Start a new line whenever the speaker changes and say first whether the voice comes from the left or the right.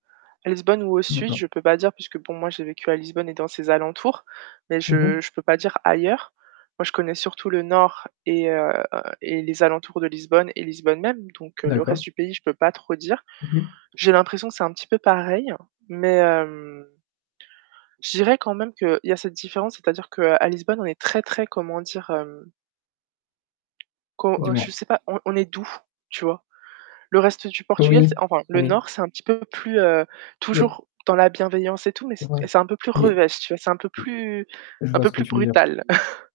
right: À Lisbonne ou au sud,
left: D'accord.
right: je peux pas dire puisque bon, moi, j'ai vécu à Lisbonne et dans ses alentours, mais
left: Mmh
right: je
left: mh.
right: je peux pas dire ailleurs. Moi, je connais surtout le nord et, heu, et les alentours de Lisbonne et Lisbonne même. Donc, le reste
left: D'accord.
right: du pays, je peux pas trop dire.
left: Mmh mh.
right: J'ai l'impression que c'est un petit peu pareil, mais, hem, je dirais quand même qu'il y a cette différence, c'est-à-dire qu'à Lisbonne, on est très très comment dire? Hem Co heu
left: Dis-moi.
right: je sais pas, on on est doux, tu vois? Le reste du Portugal, c
left: Oui.
right: enfin le
left: Oui.
right: nord, c'est un petit peu plus, heu,
left: Mais
right: toujours dans la bienveillance et tout, mais c
left: Ouais,
right: c'est un peu plus
left: mais
right: revêche, tu vois, c'est un peu
left: M
right: plus
left: Je
right: un
left: vois
right: peu
left: ce que
right: plus
left: tu veux dire.
right: brutal.